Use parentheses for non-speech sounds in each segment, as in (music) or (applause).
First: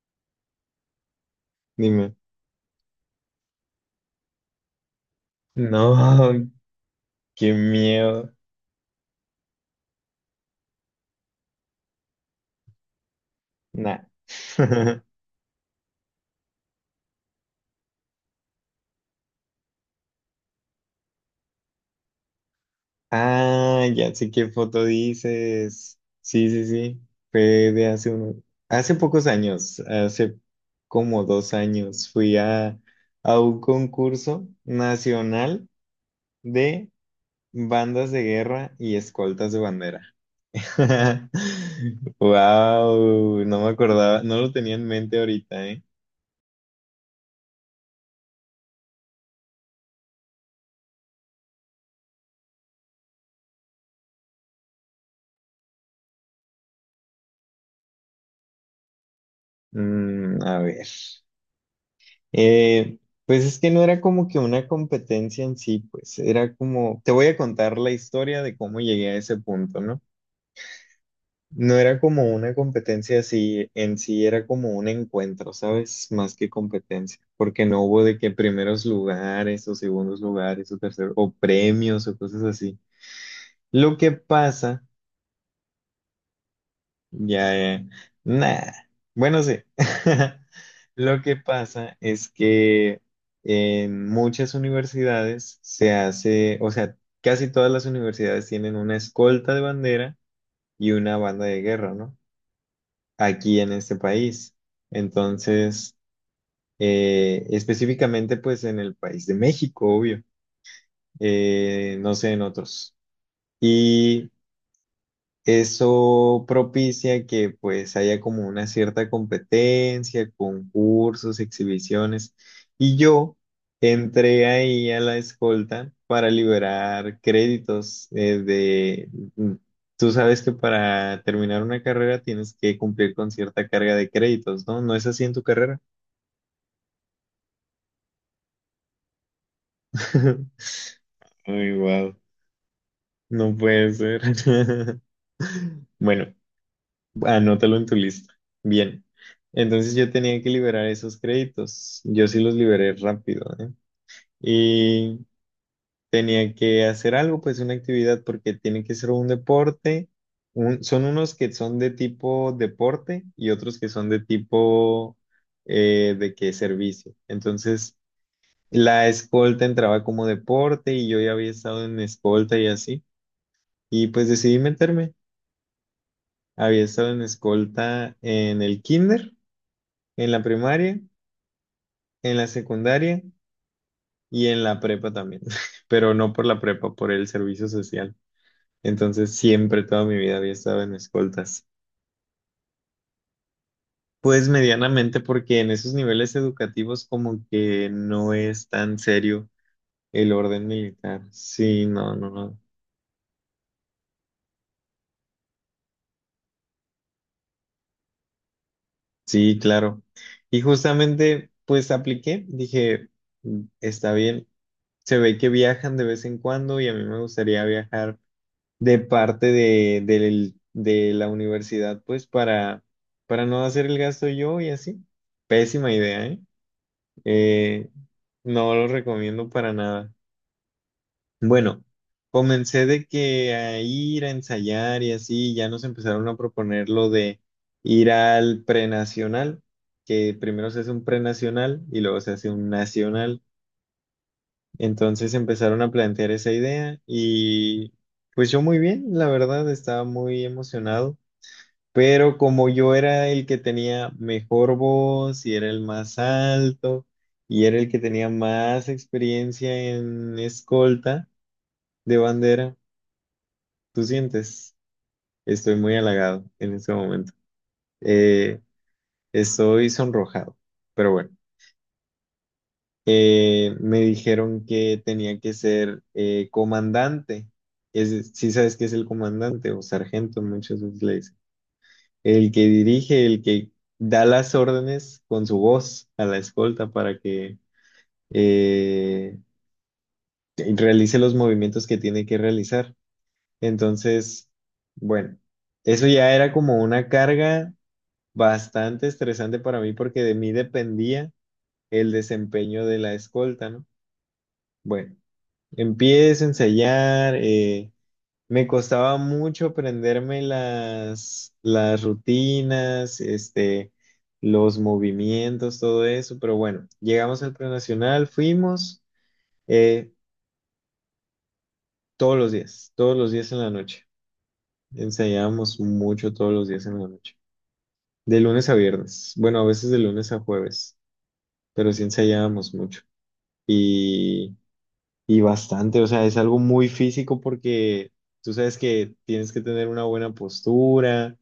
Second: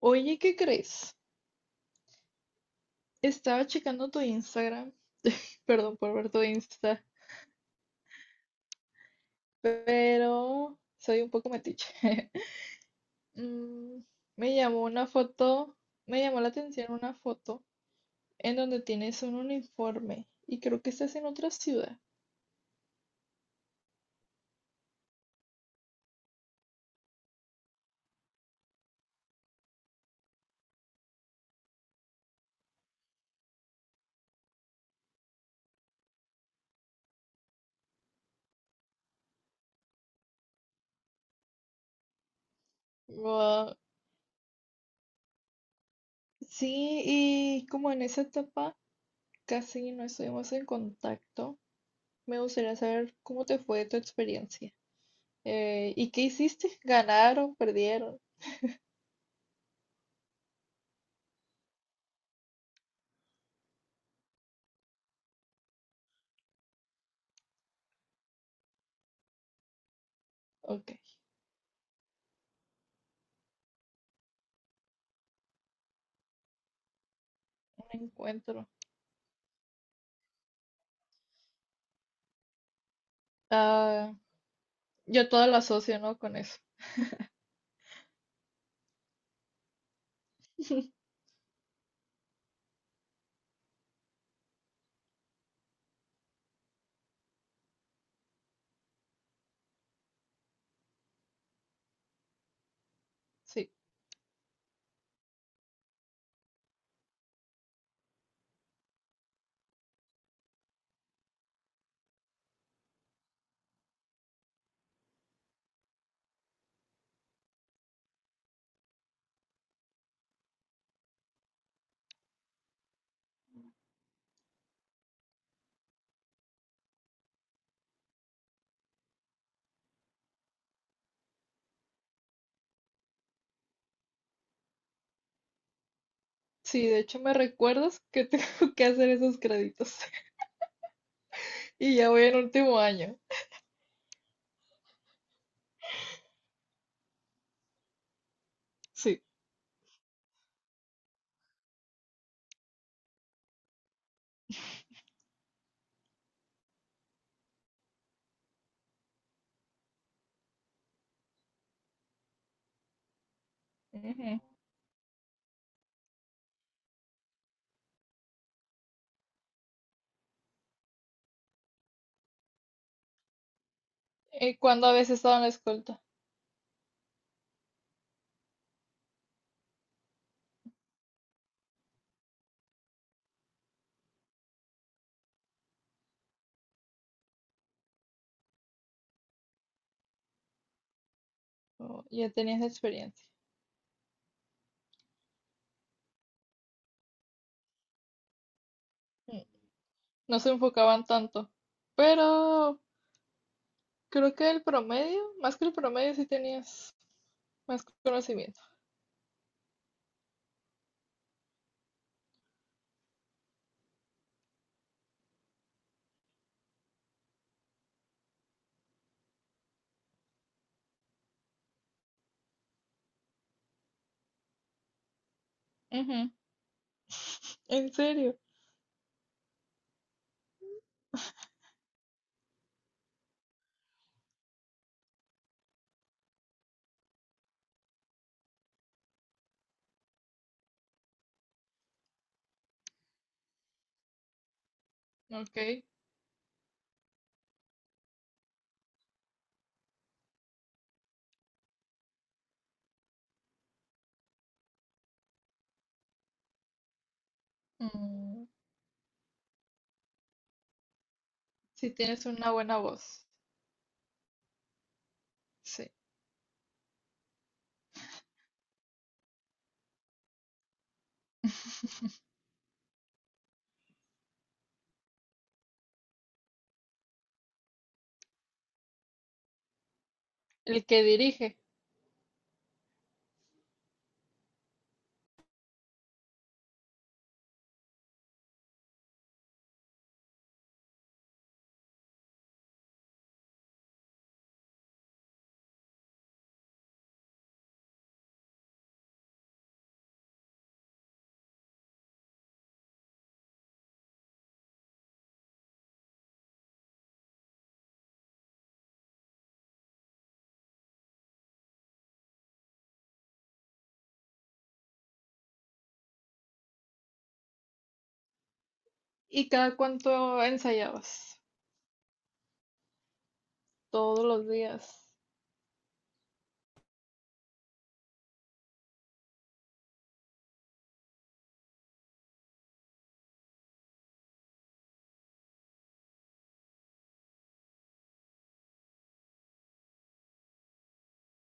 Oye, ¿qué crees? Dime. Estaba checando tu Instagram, perdón por ver tu No, Insta, (laughs) qué miedo. pero soy un poco metiche. (laughs) Nah. Mm, me llamó (laughs) una foto, me llamó la atención una foto en donde tienes un uniforme y creo que estás en otra ciudad. Ah, ya sé qué foto dices. Sí, sí, sí. Fue de hace pocos años, hace como 2 años, fui a un concurso nacional de bandas de guerra y escoltas de bandera. (laughs) Wow, no me Wow. acordaba, no lo tenía en mente ahorita, ¿eh? Sí, y como en esa etapa casi no estuvimos en contacto, me gustaría saber cómo te fue tu experiencia. ¿Y qué hiciste? ¿Ganaron? ¿Perdieron? Mm, a ver. Eh, pues es que no era como que una competencia en sí, pues era como, te voy a contar la historia de cómo llegué a ese punto, ¿no? Ok, No era como una competencia así en sí, era como un encuentro, ¿sabes? Más que competencia, porque no un hubo de que encuentro. primeros lugares o segundos lugares o terceros o premios o cosas así. Lo que Ah, pasa. yo todo lo asocio, ¿no? Con eso. Ya, ya. Nah. Bueno, sí. (laughs) (laughs) Lo que pasa es que en muchas universidades se hace, o sea, casi todas las universidades tienen una escolta de bandera y una banda de guerra, ¿no? Aquí Sí, en este país. Entonces, específicamente pues en el país de México, obvio. No sé, en otros. Y eso propicia que pues haya como una cierta competencia, concursos, exhibiciones. Y yo entré ahí a la escolta para liberar créditos de... mm, tú sabes que para terminar una carrera tienes que cumplir con cierta carga de créditos, ¿no? ¿No es así en tu carrera? sí, de hecho me recuerdas que tengo (laughs) que hacer esos créditos (laughs) (laughs) Ay, y ya wow. voy en último año. No puede ser. (laughs) Bueno, anótalo en tu lista. Bien. Sí. Entonces yo tenía que liberar esos créditos. Yo sí los liberé rápido, ¿eh? Y tenía que hacer algo, pues una actividad, porque tiene que ser un deporte. Son unos que son de tipo deporte y otros que son de Ujú. tipo de que servicio. Entonces la escolta entraba como deporte y yo ya había estado en escolta y así. Y pues ¿Y decidí cuándo habías meterme. estado en la escolta? Había estado en escolta en el kinder, en la primaria, en la secundaria y en la prepa también, (laughs) pero no por la prepa, por el servicio social. Entonces siempre toda mi vida había estado en escoltas. Oh, ya tenías experiencia. Pues medianamente porque en esos niveles educativos como que no es tan Mm. serio el No se orden enfocaban militar. tanto, Sí, no, no, no. pero creo que el promedio, más que el promedio, sí tenías más conocimiento. Sí, claro. Y justamente pues apliqué, dije, "Mm, está bien, se ve que viajan de vez en cuando y a mí me gustaría viajar de parte de, de la universidad, pues para no hacer el gasto yo y así. Pésima idea, Ujú. ¿eh? Eh, ¿En serio? no lo recomiendo para nada. Bueno, comencé de que a ir a ensayar y así, ya nos empezaron a proponer lo de ir al prenacional, que primero se hace un prenacional y luego se hace un nacional. Entonces Ok. empezaron a plantear esa idea y pues yo muy bien, la verdad, estaba muy emocionado. Pero como yo era el que tenía mejor voz y era el más alto y era el que tenía Mm, más experiencia en escolta sí de tienes una bandera, buena voz. tú sientes, estoy Sí. muy halagado en este momento. Eh, Estoy sonrojado, pero bueno, me dijeron que tenía que ser comandante. Sí sabes qué es el comandante o sargento, muchas El veces que le dicen. dirige. El que dirige, el que da las órdenes con su voz a la escolta para que eh, realice los movimientos que tiene que realizar. Entonces, bueno, eso ya era como una carga bastante estresante para mí porque de mí dependía el desempeño de la escolta, ¿no? Bueno, empiezo a ensayar. Me costaba mucho aprenderme las rutinas, este, los movimientos, todo eso, pero bueno, llegamos al prenacional, fuimos ¿Y cada eh, cuánto ensayabas? Todos los días en la noche. Todos los días. Ensayábamos mucho todos los días en la noche, de lunes a viernes, bueno, a veces de lunes a jueves, pero sí ensayábamos mucho. Y bastante, o sea, es algo muy físico porque tú sabes que tienes que tener una buena postura,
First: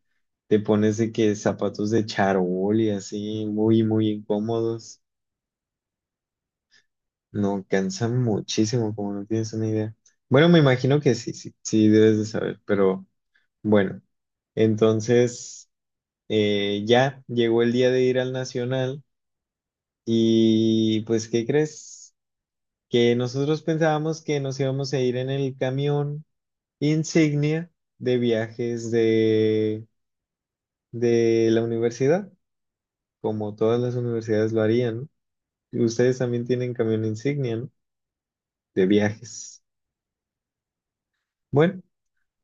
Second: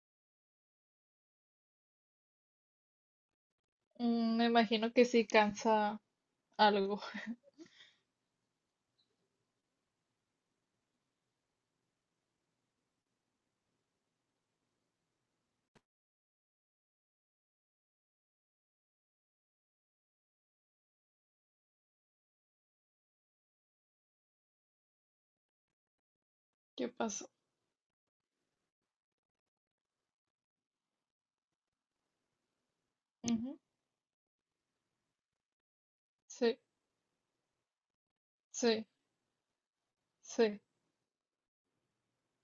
te pones de que zapatos de charol y así, muy Mm, me imagino incómodos. que sí cansa algo. (laughs) No, cansan muchísimo, como no tienes una idea. Bueno, me imagino que sí, sí, sí debes de saber, pero bueno. Entonces, ya llegó el día de ir al Nacional y pues, ¿qué crees? Que nosotros pensábamos que nos íbamos a ir en el camión ¿Qué pasó? insignia de viajes de la universidad, como Ujú. todas las universidades lo harían, ¿no? Ustedes también Sí, tienen camión insignia, ¿no? De sí, viajes. sí. Bueno,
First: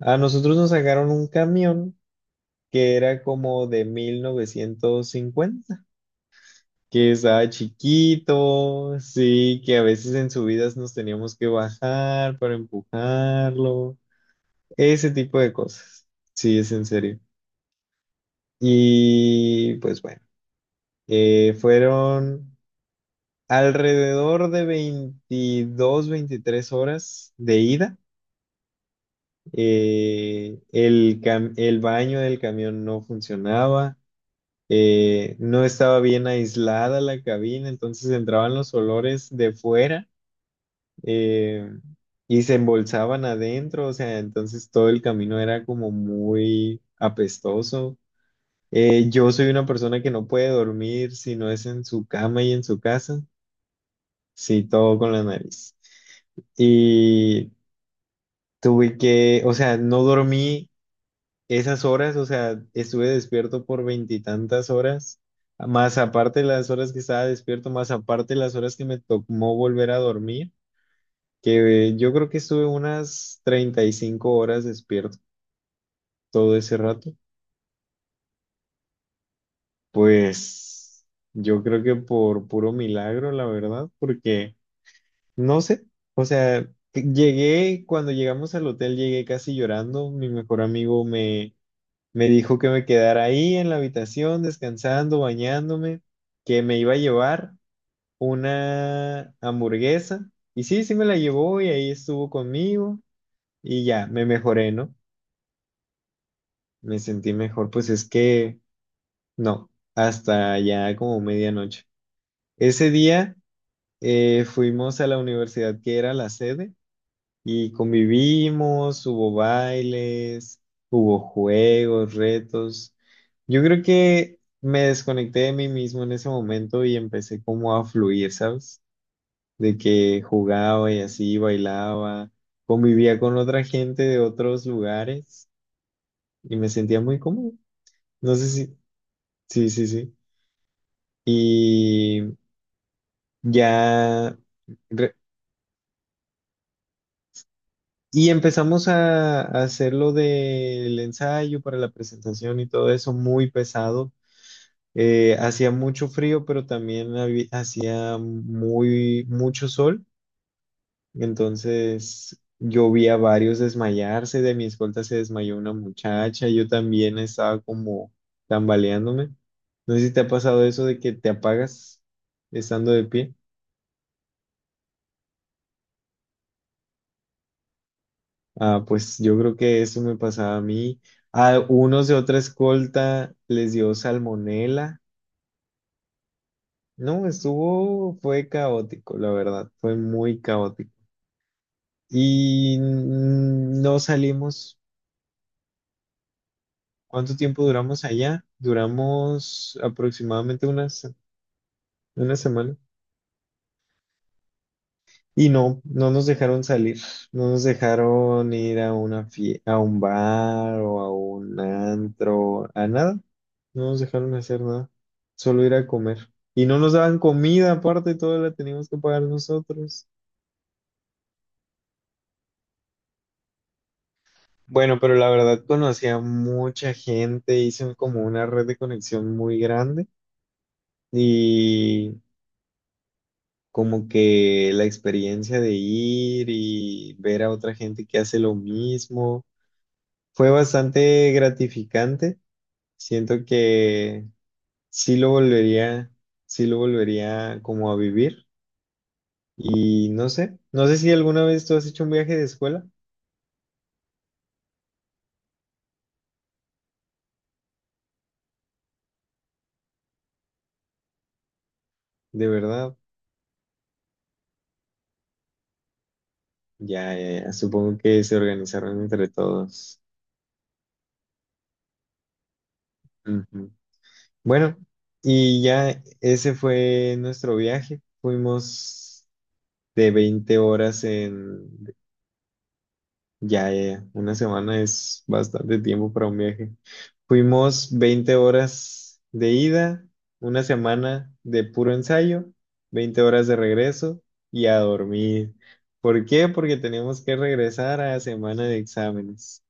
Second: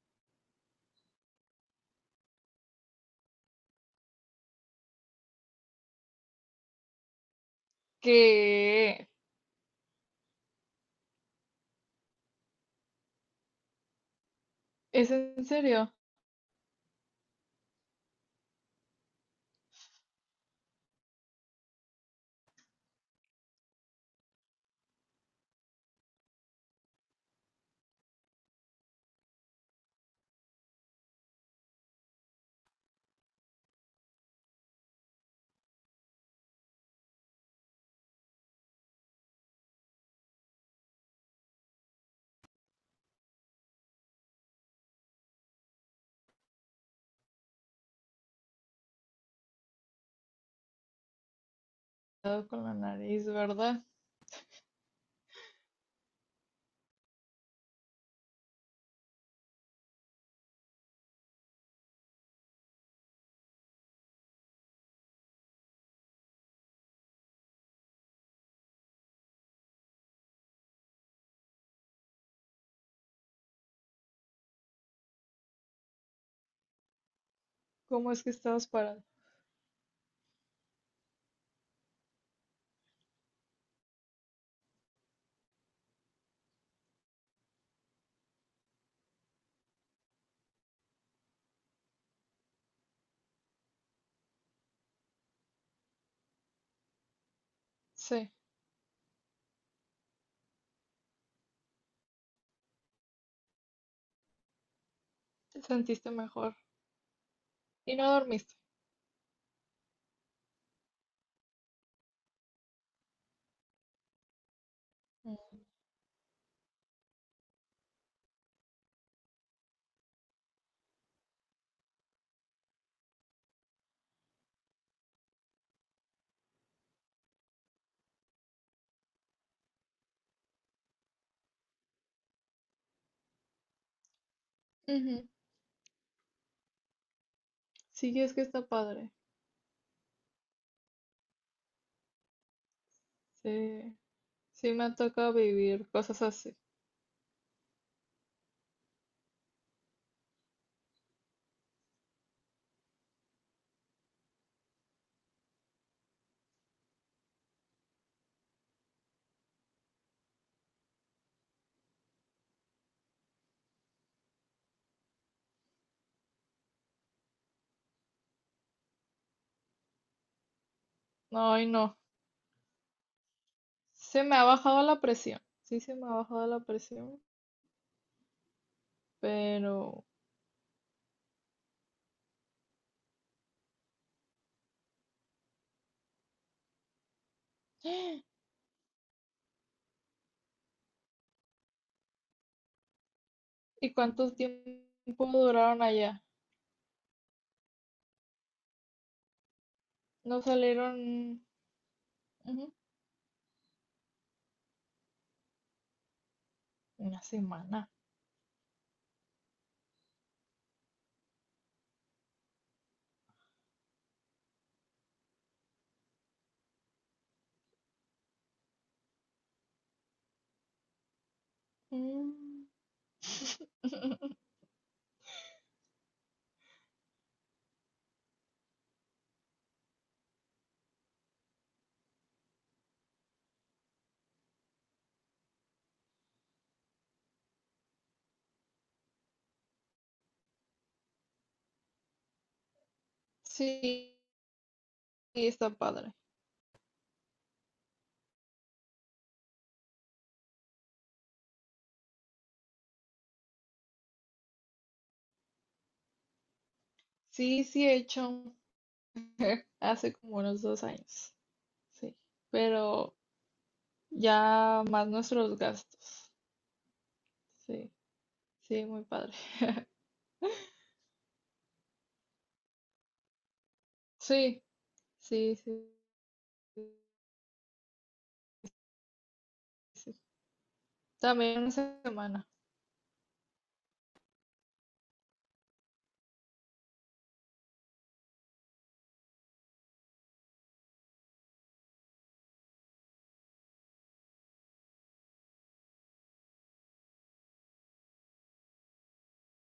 a nosotros nos sacaron un camión que era como de 1950, que estaba chiquito, ¿Qué? sí, que a veces en subidas nos teníamos que bajar para empujarlo, ¿Es ese tipo en de serio? cosas. Sí, es en serio. Y pues bueno. Fueron alrededor de 22-23 horas de ida. El baño del camión no funcionaba. No estaba bien aislada la cabina, entonces entraban los olores de fuera eh, y se embolsaban adentro. O sea, entonces todo el camino era como muy apestoso. Yo soy una persona que no puede dormir si no es en su cama Cuidado y en con la su casa. nariz, ¿verdad? Sí, todo con la nariz. Y tuve que, o sea, no dormí esas horas, o sea, estuve despierto por veintitantas horas, más aparte las horas que estaba despierto, más aparte las horas que me tomó volver a dormir, que yo creo que estuve unas 35 horas despierto todo ese rato. ¿Cómo es que estabas parada? Pues yo creo que por puro milagro, la verdad, porque... No sé, o sea, llegué, cuando llegamos al hotel llegué casi llorando, mi mejor amigo me, me dijo que me quedara ahí en la habitación descansando, bañándome, que me iba a llevar Sí, una hamburguesa y sí, sí me la llevó y ahí estuvo conmigo y ya, me mejoré, ¿no? te sentiste mejor. Me sentí mejor, pues Y es no dormiste. que no, hasta ya como medianoche. Ese día fuimos a la Mm. universidad que era la sede. Y convivimos, hubo bailes, hubo juegos, retos. Yo creo que me desconecté de mí mismo en ese momento y empecé como a fluir, ¿sabes? De que jugaba y así, bailaba, convivía con otra gente de otros Ujú. lugares y me sentía muy cómodo. Sí, es No que sé está si, padre. sí, sí, sí. Y ya Sí, sí me ha re- tocado vivir cosas así. Y empezamos a hacer lo del ensayo para la presentación y todo eso muy pesado. Hacía mucho frío, pero también hacía mucho sol. Entonces yo vi a varios desmayarse. De mi escolta se desmayó una muchacha. Yo también estaba como tambaleándome. No sé si te ha pasado eso de que te No, y no. apagas estando de pie. Se me ha bajado la presión. Sí, se me ha bajado la presión, Ah, pues yo creo que eso pero me pasaba a mí. A unos de otra escolta les dio salmonela. No, estuvo, ¿y fue caótico, la verdad, fue muy caótico. Y no cuánto salimos. tiempo duraron allá? ¿Cuánto tiempo duramos allá? Duramos No aproximadamente salieron, una ujú, semana. Y no, no nos dejaron salir, una no nos semana. dejaron ir a un bar o a un antro, a nada. No nos dejaron hacer nada, solo ir a comer. Y no nos daban comida, aparte, toda la teníamos que pagar nosotros. Mm. (laughs) Bueno, pero la verdad conocí a mucha gente, hice como una red de conexión muy grande y como que la experiencia de ir y ver a otra gente que hace lo mismo fue bastante gratificante. Siento Sí, que sí lo está volvería, padre. sí lo volvería como a vivir. Y no sé, no sé si alguna vez tú has hecho un viaje de escuela. Sí, sí he hecho (laughs) hace como unos 2 años. Sí, De verdad, pero ya más nuestros gastos. ya, ya, ya, Sí, supongo que se sí, organizaron muy entre padre. todos. (laughs) Ujú. Sí, Bueno, sí, y sí, ya ese sí. fue nuestro viaje. Fuimos de Sí. 20 horas También en. una semana. Ya, ya, ya. Una semana es bastante tiempo para un viaje. Fuimos 20 horas de ida, una semana de puro ensayo, 20 horas de regreso y a dormir. ¿Por qué? Porque tenemos que regresar a semana de exámenes.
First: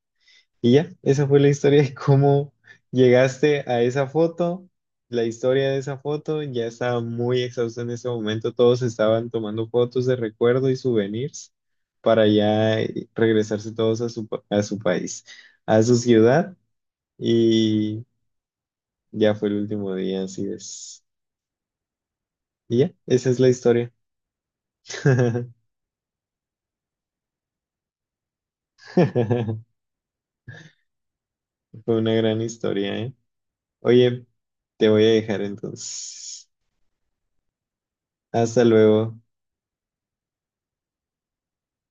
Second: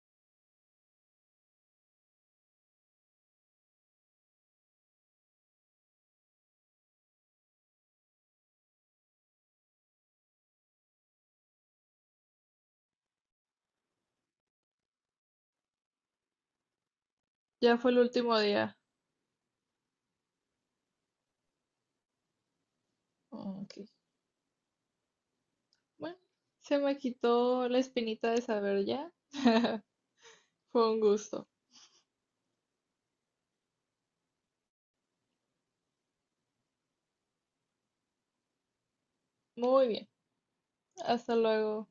Y ya, esa fue la historia de cómo llegaste a esa foto. La historia de esa foto ya estaba muy exhausta en ese momento. Todos estaban tomando fotos de recuerdo y souvenirs para ya regresarse todos a su país, a su ciudad. Ya fue el Y último día. ya fue el último día, así es. Y ya, esa es la Ok. historia. Bueno, se me quitó la espinita de saber ya. (laughs) (laughs) Fue un gusto. Fue una gran historia, ¿eh? Oye, te voy a dejar entonces. Hasta luego. Muy bien. Hasta luego.